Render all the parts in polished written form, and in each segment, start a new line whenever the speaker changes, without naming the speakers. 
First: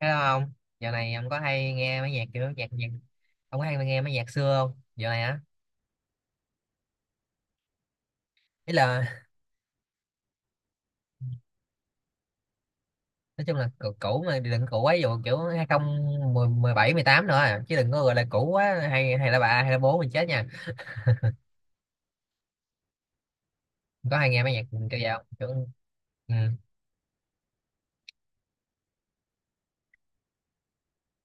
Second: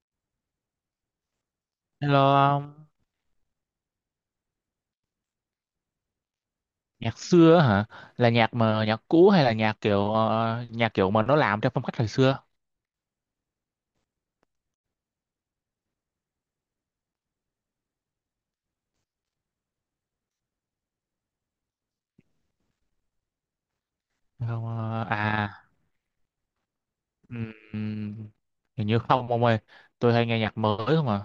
Hello ông, dạo này ông có hay nghe mấy
Hello,
nhạc kiểu nhạc nhạc
ông.
ông có hay nghe mấy nhạc xưa không? Dạo này á,
Nhạc xưa á hả? Là nhạc
ý
mà nhạc
là
cũ hay là nhạc kiểu nhạc kiểu mà nó làm theo phong cách thời xưa?
nói chung là cũ, cũ mà đừng cũ quá, ví dụ kiểu hai không một bảy mười tám nữa à. Chứ đừng có gọi là cũ quá hay hay là bà hay là bố mình chết nha. Ông có hay nghe mấy nhạc
Không,
kiểu vậy không? Kiểu, ừ.
ừm, hình như không ông ơi. Tôi hay nghe nhạc mới không à.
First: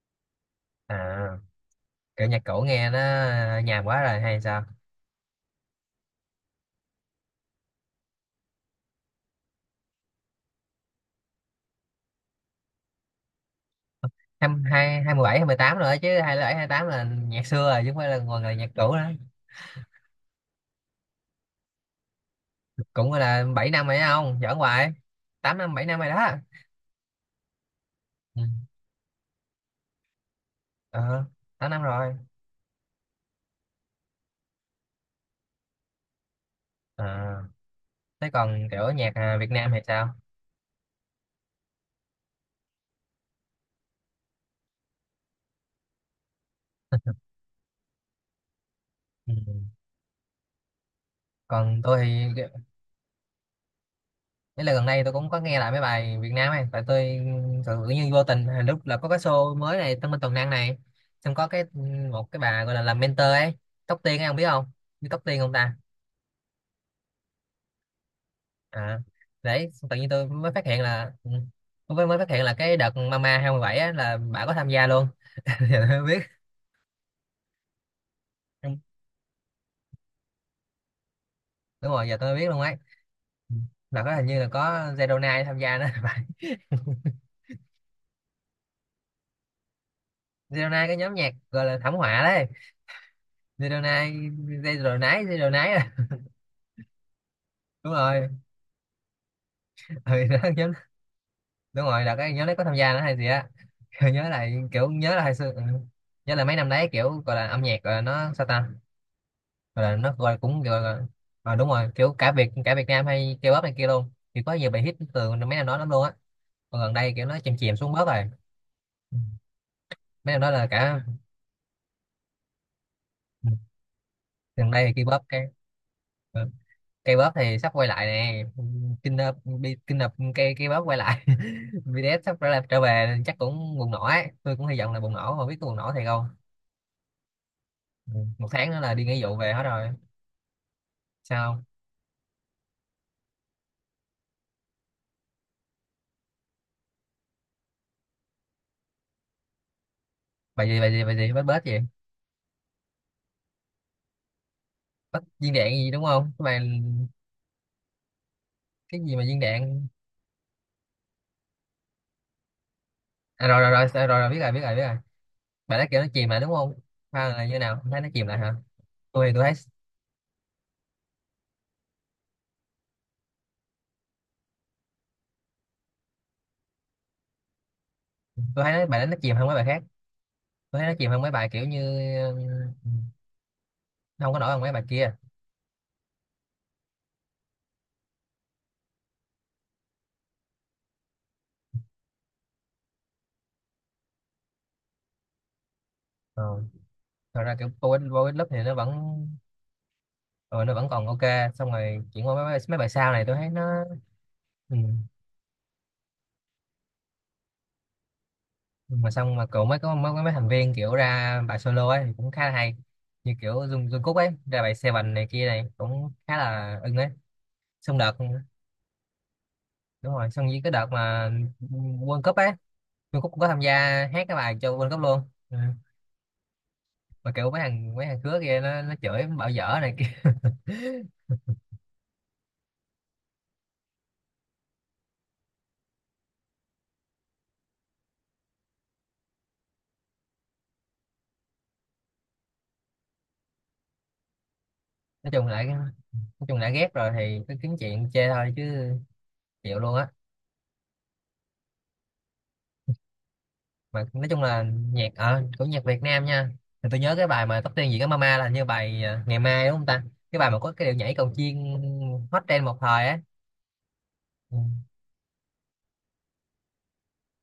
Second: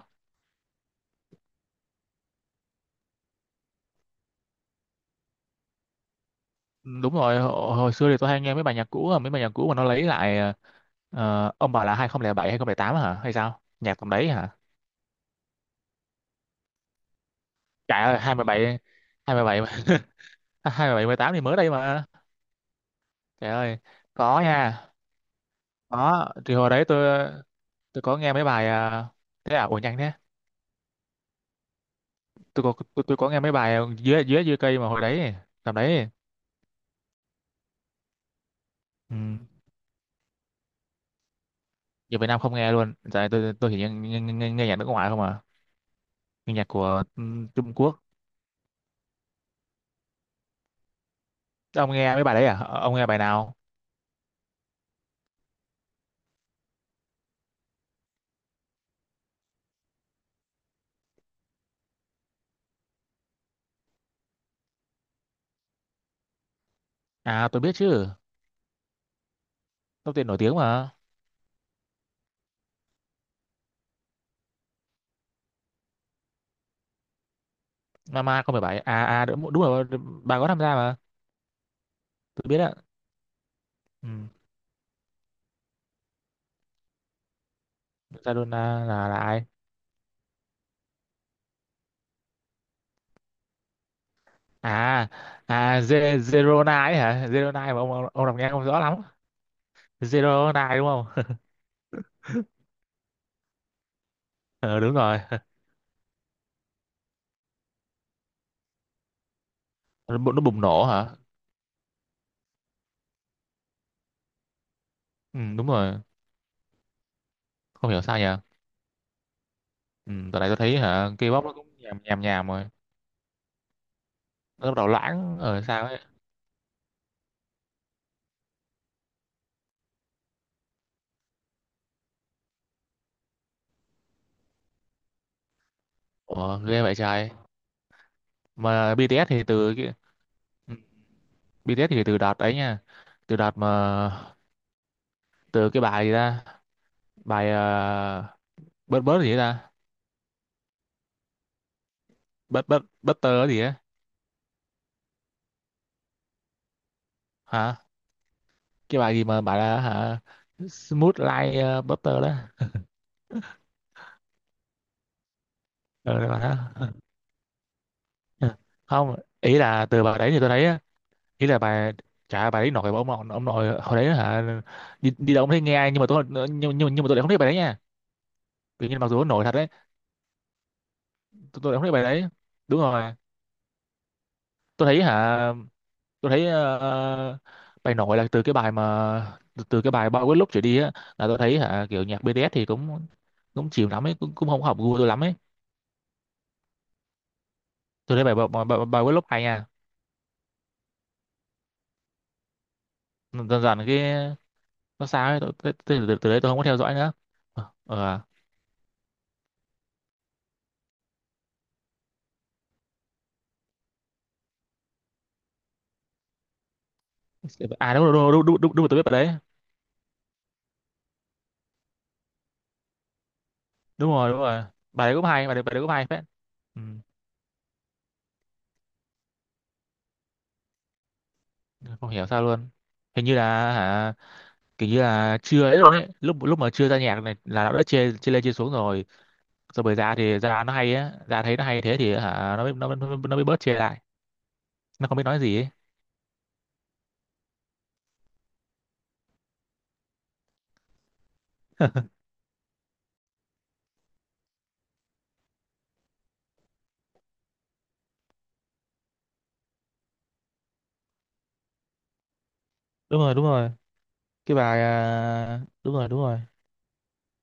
À, kiểu nhạc cũ nghe nó nhàm quá rồi hay sao?
Đúng rồi, hồi xưa thì tôi hay nghe mấy bài nhạc cũ, mà nó lấy lại ông bảo là 2007 2008 hả? Hay sao? Nhạc tầm đấy
Hai
hả?
hai hai mười bảy hai mười tám rồi, chứ hai bảy hai tám là nhạc xưa rồi chứ không
Trời
phải là
ơi,
ngồi là nhạc
27
cũ đó.
27 27 18 thì mới đây mà.
Cũng gọi là
Trời
7
ơi,
năm rồi đó, không
có
giỡn
nha.
hoài. Tám năm 7 năm rồi
Có,
đó.
thì hồi đấy tôi có nghe
Ừ.
mấy bài thế à, ủa nhanh thế.
Ờ, tám năm rồi.
Tôi có nghe mấy bài dưới dưới dưới cây mà hồi đấy tầm đấy.
À thế còn kiểu nhạc
Ừ.
à, Việt Nam hay sao.
Giờ Việt Nam không nghe luôn. Giờ này tôi chỉ nghe nhạc nước ngoài không à, nghe nhạc của Trung Quốc.
Ừ. Còn
Ông
tôi
nghe mấy bài
thì
đấy à? Ờ, ông nghe bài nào?
đấy là gần đây tôi cũng có nghe lại mấy bài Việt Nam ấy, tại tôi tự nhiên vô tình à, lúc là có cái show mới này Tân Minh Tuần Năng này, xong có cái một cái bà gọi là làm mentor ấy, Tóc Tiên ấy ông biết không, biết Tóc Tiên không ta.
À, tôi biết chứ.
À đấy xong tự nhiên
Tóc
tôi
Tiên nổi
mới
tiếng
phát hiện
mà.
là tôi mới mới phát hiện là cái đợt Mama 27 á là bà có tham gia luôn. Giờ tôi mới biết.
Mama không phải bài à, đúng rồi, bà có tham gia mà.
Đúng rồi, giờ tôi mới biết
Tôi biết
luôn
ạ.
ấy. Ừ. Là
Ừ.
có, hình như là có Zero Nine tham gia đó.
Maradona là ai?
Zero Nine cái nhóm nhạc gọi là thảm họa đấy, Zero Nine. Zero
à
Nine Zero Nine
à
à.
Ze- Zerona ấy hả? Zerona mà ông
Đúng
ông
rồi,
đọc nghe không rõ lắm.
ừ, đó, nhóm,
Zerona đúng không?
đúng rồi là cái nhóm đấy có tham gia nữa hay gì á. Nhớ lại
Ờ,
kiểu
đúng
nhớ
rồi.
là hồi xưa, ừ. Nhớ là mấy năm đấy kiểu gọi là âm nhạc gọi là nó sao ta, gọi là nó
nó,
gọi
bu-
là
nó
cũng
bùng
gọi
nổ
là
hả?
à, đúng rồi, kiểu cả Việt Nam hay K-pop này kia luôn thì có nhiều bài hit từ
Ừ,
mấy năm
đúng
đó lắm
rồi.
luôn á. Còn gần đây kiểu nó chìm chìm
Không
xuống
hiểu
bớt
sao
rồi.
nhỉ.
Ừ,
Ừ,
mấy
tại
năm
này
đó
tôi
là
thấy
cả,
hả, K-pop nó cũng nhàm nhàm nhàm rồi.
ừ,
Nó
gần
bắt đầu
đây thì K-pop
loãng
cái,
ở sao ấy.
ừ, cây bóp thì sắp quay lại nè. Kinh nập bi- kinh nập cây cây bóp quay lại. BTS sắp trở lại trở về chắc cũng bùng nổ ấy, tôi cũng hy vọng là bùng nổ, không biết có bùng nổ thiệt không.
Ủa, ghê vậy trời.
Ừ, một tháng nữa là
Mà
đi nghĩa
BTS
vụ
thì
về hết
từ
rồi.
cái ừ,
Sao không?
BTS thì từ đợt ấy nha. Từ đợt mà từ cái bài gì ta? Bài bớt bớt gì ấy ta?
Bài gì bết bết gì,
Bớt bớt butter gì á?
bết viên đạn gì đúng không cái bài,
Hả? Cái
cái gì
bài
mà
gì
viên
mà bảo là
đạn.
hả? Smooth like butter đó.
À, rồi, rồi rồi rồi rồi biết rồi biết rồi. Bài đó kiểu nó
Ờ,
chìm lại đúng
đó.
không, hay là như nào. Không thấy nó chìm lại hả.
Không,
Tôi thấy,
ý là từ bài đấy thì tôi thấy, ý là bà, chả bà ấy, nội bà, ông nội, ông nội hồi đấy hả, đi đâu không thấy nghe ai, nhưng mà tôi, nhưng mà tôi lại không thấy bà đấy nha.
tôi thấy nó-
Tự
bài
nhiên
đó
mặc
nó
dù ông
chìm
nội
hơn
thật
mấy bài
đấy,
khác. Tôi thấy nó chìm hơn mấy bài
tôi,
kiểu
tôi lại
như,
không thấy bà đấy.
ừ,
Đúng rồi,
không có nổi hơn mấy bài
tôi thấy
kia.
hả, tôi thấy bài nổi là từ cái bài mà từ cái bài bao quát lúc trở đi á, là tôi thấy hả kiểu nhạc BTS thì cũng cũng chịu lắm ấy, cũng không hợp gu tôi lắm ấy.
Ờ. Thật ra kiểu vô ích
Tôi
vô
thấy
ích
bài
lớp
bài
thì
bài,
nó
bao
vẫn,
bài quên lúc hay nha.
ừ, nó vẫn còn ok. Xong rồi chuyển qua mấy bài sau này tôi thấy
Dần dần
nó,
cái
ừ.
nó sao ấy, từ đấy tôi không có theo dõi nữa. Ờ.
Mà xong mà cậu mới có mấy thành viên kiểu ra bài solo ấy thì cũng khá là hay, như kiểu Jungkook ấy ra bài Seven này kia này cũng khá là ưng ấy.
À,
Xong
đúng
đợt,
đúng đúng đúng, đúng, đúng, rồi, tôi biết bài đấy.
đúng rồi, xong với cái đợt mà World Cup ấy Jungkook cũng có tham gia
Đúng
hát
rồi,
cái
đúng
bài
rồi,
cho World Cup luôn.
bài
Ừ.
đấy, bài đấy cũng hay phết. Ừ.
Mà kiểu mấy thằng khứa kia nó chửi bảo dở này kia.
Không hiểu sao luôn. Hình như là hả kiểu như là chưa ấy rồi ấy lúc lúc mà chưa ra nhạc này là nó đã chê chê lên chê xuống rồi. Rồi bởi ra thì ra nó hay á, ra thấy nó hay thế thì hả, nó mới bớt chê lại, nó không biết
Nói
nói
chung
gì
lại
ấy.
nói chung đã ghét rồi thì cứ kiếm chuyện chê thôi chứ, chịu luôn á. Mà nói chung là nhạc ở của nhạc Việt Nam nha, thì tôi nhớ cái bài mà tóc tiên gì cái Mama là như bài à, ngày mai đúng không ta, cái bài mà có cái điệu nhảy cầu chiên, hot trend một thời á.
Đúng rồi, đúng rồi, cái
Ừ.
bài đúng rồi, đúng rồi.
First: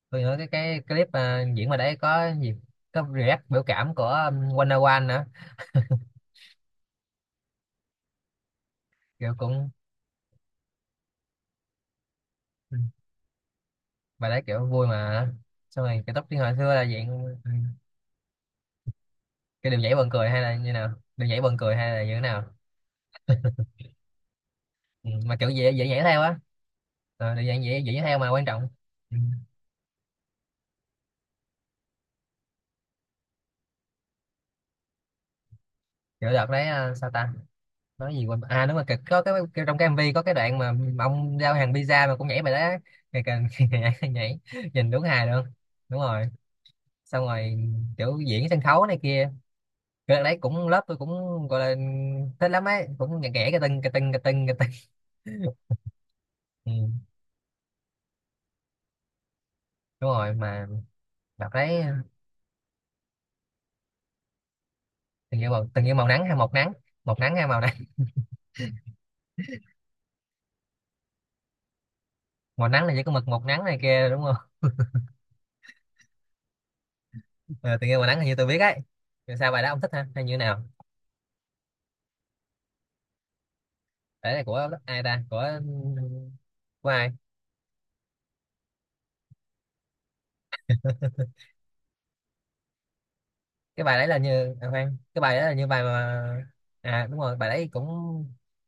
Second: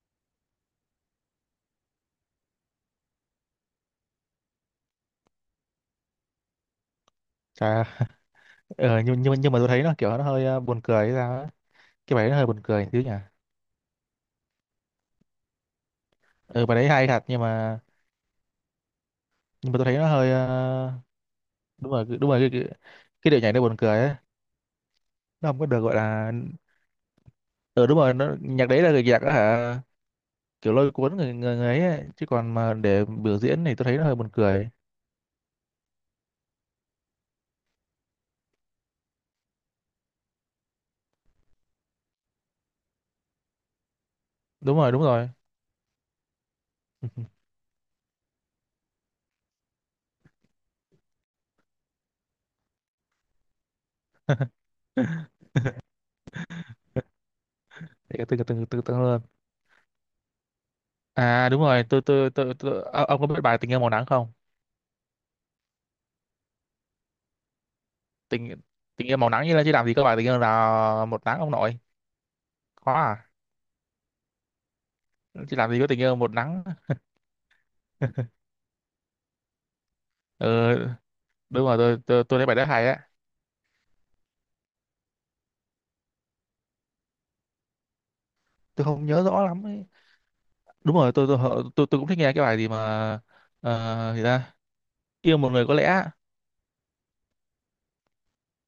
Tôi nhớ cái clip à, diễn mà đấy có gì, có react biểu cảm của Wanna One nữa.
Chà. ờ, nhưng nhưng
Kiểu
mà- nhưng mà tôi
cũng,
thấy nó kiểu nó hơi buồn cười hay sao á. Cái bài đấy nó hơi buồn
ừ,
cười xíu nhỉ.
bài đấy kiểu vui mà ờ. Xong rồi cái tóc tiên hồi
Ừ,
xưa
bài
là
đấy
dạng,
hay thật
ừ, cái
nhưng mà
điệu
tôi
nhảy
thấy nó
buồn cười
hơi
hay là như nào, điệu nhảy buồn cười hay
đúng
là
rồi,
như thế
đúng rồi,
nào.
cái điệu nhảy nó buồn cười ấy,
Ừ. Mà kiểu
nó không có
dễ
được
dễ
gọi
nhảy theo
là.
á. Ờ, điệu nhảy dễ
Ừ,
dễ
đúng
nhảy
rồi,
theo mà
nó
quan
nhạc
trọng,
đấy là
ừ.
nhạc á hả kiểu lôi cuốn người, người ấy ấy, chứ còn mà để biểu diễn thì tôi thấy nó hơi buồn cười.
Kiểu đợt đấy à, sao ta, nói gì quên, à đúng rồi cái- có cái trong cái MV có cái đoạn mà ông giao hàng pizza mà cũng nhảy bài đó á. Ngày càng nhảy,
Đúng
nhìn
rồi,
đúng
đúng
hài
rồi.
luôn. Đúng rồi, xong rồi kiểu diễn sân khấu này kia, cái đấy cũng lớp tôi cũng gọi là thích lắm ấy, cũng nhạc ghẻ cái tưng cái tưng cái tưng cái tưng. Ừ,
Để từng từng từng từng luôn.
đúng rồi mà
À
đọc
đúng
đấy,
rồi, tôi ông có biết bài Tình Yêu Màu Nắng không?
từng như màu nắng hay một nắng, một nắng hay màu nắng.
Tình tình yêu màu nắng, như là chứ làm gì có bài tình yêu là một nắng ông nội.
Màu nắng
Có
là chỉ có mực
à?
một nắng này kia đúng không.
Chứ làm gì có tình yêu một nắng.
Ờ, từng như màu nắng là như tôi biết ấy. Rồi sao bài đó ông thích ha hay như thế
Ừ,
nào.
đúng rồi, tôi thấy bài đó hay á.
Đấy là của ai ta, của ai.
Tôi không nhớ rõ lắm ấy. Đúng rồi, tôi cũng thích nghe cái bài gì mà
Cái bài đấy là
gì ta?
như à, khoan, cái bài
Yêu
đấy
một
là
người
như
có
bài
lẽ.
mà à đúng rồi, bài đấy cũng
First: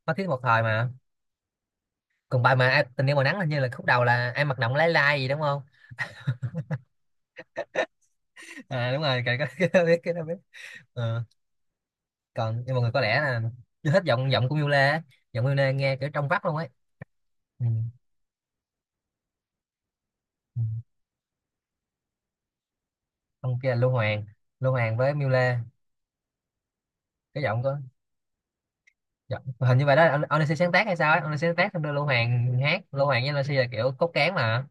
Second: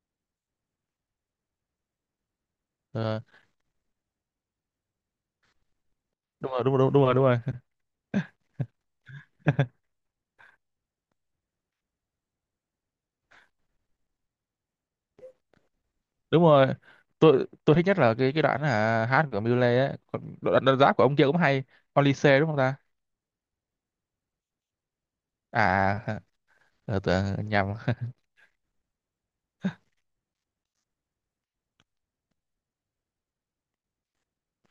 có thiết một thời mà. Còn bài mà ai, tình yêu màu nắng hình như là khúc đầu là em mặc động lái lai gì đúng không.
Đúng rồi, đúng rồi, đúng rồi, đúng rồi.
À đúng rồi cái cái đó biết. Ờ, còn nhưng mọi người có lẽ là chưa thích giọng giọng của Miu Lê á. Giọng Miu Lê nghe kiểu trong
Đúng
vắt luôn ấy.
rồi, tôi
Ừ.
tôi thích nhất là cái đoạn hát của Mule ấy, còn
Ừ.
đoạn rap của ông kia cũng hay. Olise đúng không ta?
Ông kia là Lưu Hoàng, Lưu Hoàng với Miu Lê.
À.
Cái
Tưởng
giọng
nhầm.
có, giọng hình như vậy đó ông Lê sáng tác hay sao ấy, ông Lê sáng tác xong đưa Lưu Hoàng hát, Lưu Hoàng với Lê là kiểu cốt cán mà.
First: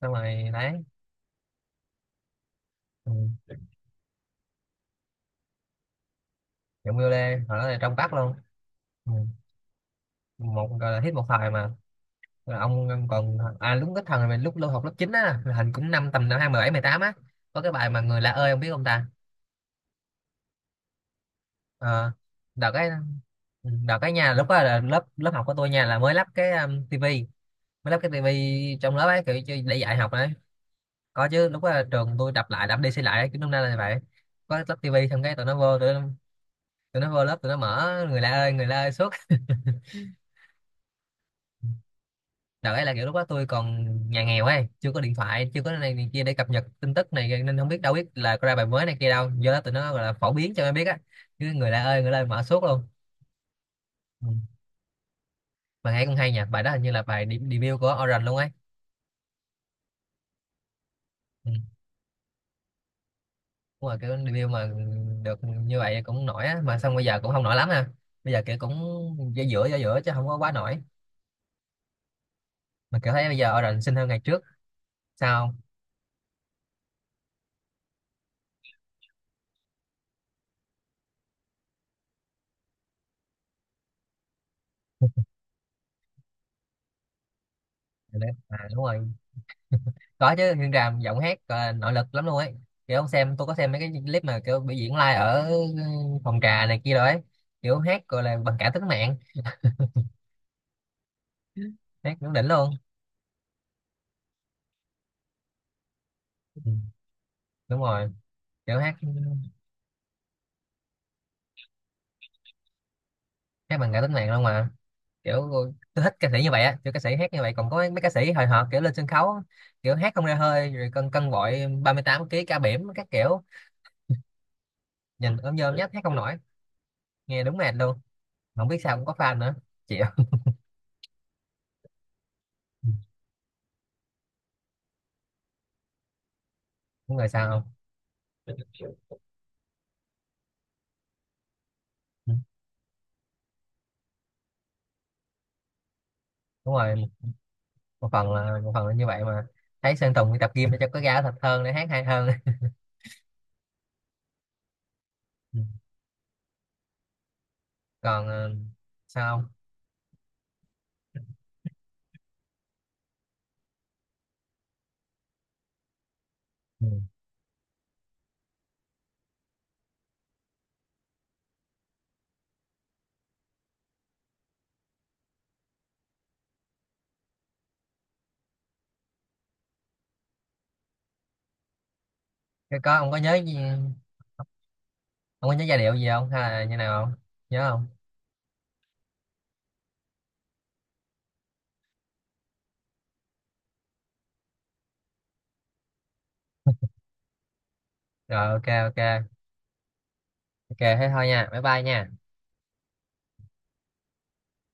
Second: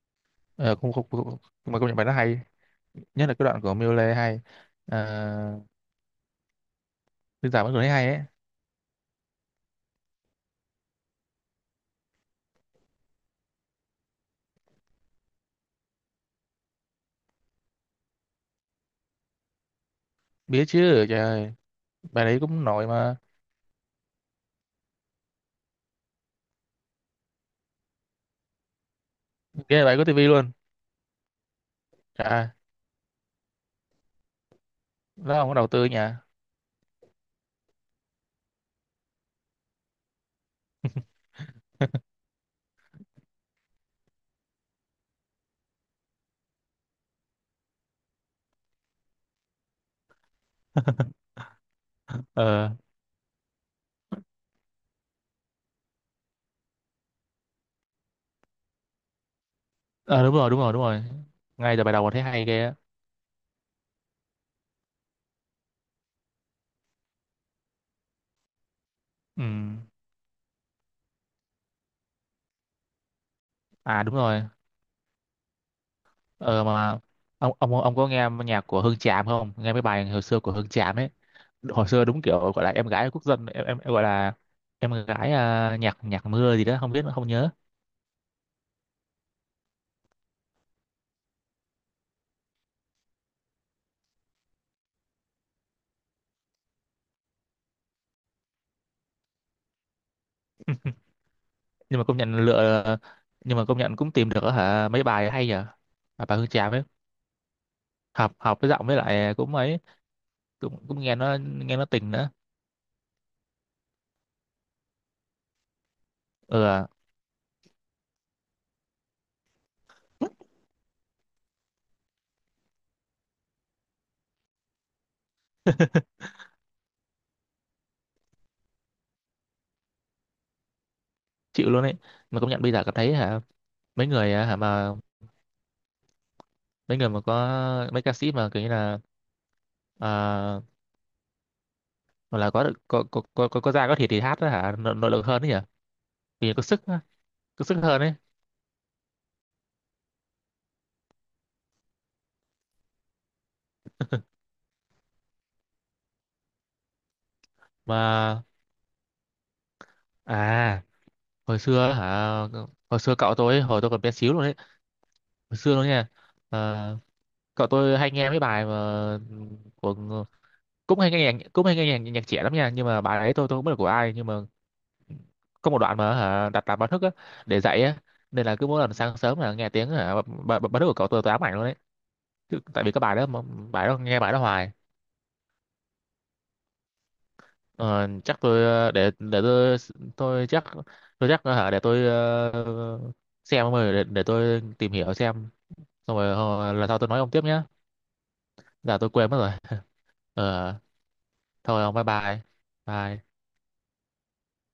Xong rồi
ờ,
đấy.
cũng không cũng, cũng, Mà công nhận bài đó hay,
Ừ.
nhất là cái đoạn của Mule hay. À,
Giọng Miu Lê
bây
hồi
giờ
đó
vẫn
là
còn thấy
trong
hay
vắt
ấy.
luôn. Ừ. Một gọi là hết một thời mà. Rồi ông còn à lúc cái thằng này lúc lâu học lớp 9 á là hình cũng năm tầm năm hai mười mười tám á, có cái bài mà người lạ ơi ông biết không ta.
Biết chứ, trời ơi,
Ờ
bài đấy cũng
đợt
nổi
cái,
mà.
ừ, đợt cái nhà lúc đó là lớp lớp học của tôi nha là mới lắp cái tivi, mới lắp cái tivi trong lớp ấy kiểu cho- để
Ghê là
dạy
bài có
học
tivi
đấy.
luôn.
Có chứ, lúc đó trường tôi
À,
đập đi xây lại ấy, kiểu năm nay là vậy, có lắp tivi xong
nó
cái tụi
không có
nó
đầu
vô
tư nhà.
tụi nó vô lớp tụi nó mở người lạ ơi suốt. Đợt ấy là kiểu lúc đó tôi còn nhà nghèo ấy, chưa có điện thoại chưa có này kia để cập nhật tin tức này nên không biết đâu, biết là có ra bài mới này kia đâu, do đó tụi nó gọi là phổ biến cho em biết á, chứ người lạ ơi người lạ mở suốt
Ờ.
luôn. Ừ. Bài hay cũng hay nhỉ, bài đó hình như là bài de- debut của Orange luôn ấy.
Ờ, đúng rồi, đúng rồi, đúng rồi,
Ừ.
ngay từ bài đầu còn thấy hay ghê á.
Đúng rồi kiểu debut mà được như vậy cũng nổi á, mà xong bây giờ cũng không nổi lắm ha, bây giờ kiểu cũng giữa
Ừ.
giữa giữa giữa chứ không có quá nổi, mà kiểu thấy bây giờ Orange xinh
À
hơn
đúng
ngày trước.
rồi.
Sao không?
Ờ mà ông có nghe nhạc của Hương Tràm không? Nghe mấy bài hồi xưa của Hương Tràm ấy. Hồi xưa đúng kiểu gọi là em gái quốc dân, em gọi là em gái nhạc nhạc mưa gì đó, không biết không nhớ.
À, đúng rồi. Có chứ, Nguyên Tràm giọng hát ờ, nội lực lắm luôn ấy, kiểu ông xem tôi có xem mấy cái clip mà kiểu biểu diễn live ở phòng trà này kia rồi ấy, kiểu hát gọi là bằng cả tính mạng,
Nhưng mà
hát
công
cũng
nhận
đỉnh luôn.
lựa, nhưng mà công nhận cũng tìm được hả mấy bài hay nhờ. Bà Hương
Ừ,
Tràm ấy,
đúng rồi
học học với
kiểu
giọng
hát,
với lại cũng ấy, cũng cũng nghe nó tình nữa.
hát bằng cả tính mạng luôn mà, kiểu tôi thích ca sĩ như
Ừ,
vậy á, kiểu ca sĩ hát như vậy, còn có mấy ca sĩ hồi hộp kiểu lên sân khấu kiểu hát không ra hơi rồi cân cân bội 38 kg ca bỉm các kiểu, nhìn ôm nhôm nhách hát không nổi, nghe đúng mệt luôn, không biết sao cũng có fan nữa, chịu.
chịu luôn ấy. Mà công nhận bây giờ cảm thấy hả, mấy người hả, mà mấy người
Đúng
mà
rồi
có,
sao không.
mấy ca sĩ mà kiểu như là à,
Ừ,
hoặc là có da có thịt thì hát đó hả, nội lực hơn đấy nhỉ, vì có
đúng
sức á,
rồi,
có sức hơn
một
ấy.
phần là một phần là như vậy mà, thấy Sơn Tùng đi tập gym để cho có ra thật hơn để hát hay hơn. Ừ. Còn
Mà
ờ, sao không.
à, hồi xưa hả, hồi xưa cậu tôi ấy, hồi tôi còn bé xíu luôn đấy, hồi xưa luôn nha.
Ừ.
Ờ, cậu tôi hay nghe mấy bài mà của, cũng hay nghe nhạc trẻ lắm nha, nhưng mà bài ấy tôi không biết là của ai, nhưng mà có một đoạn mà hả đặt làm báo thức á, để dậy á, nên là cứ mỗi lần sáng sớm là nghe tiếng hả báo thức của cậu, tôi ám ảnh luôn đấy.
Cái
Tại vì
có
cái
ông
bài
có
đó
nhớ
mà,
gì-
bài đó nghe bài đó hoài.
ông có nhớ giai điệu gì không hay là như nào không, nhớ không.
Ờ, chắc tôi để tôi chắc, tôi chắc hả, để tôi xem rồi, để tôi tìm hiểu xem, xong rồi lần sau tôi nói ông tiếp nhé.
Rồi ok,
Giờ tôi
ok,
quên mất rồi. Ờ.
ok thế thôi nha, bye bye
Thôi ông, bye
nha.
bye. Bye.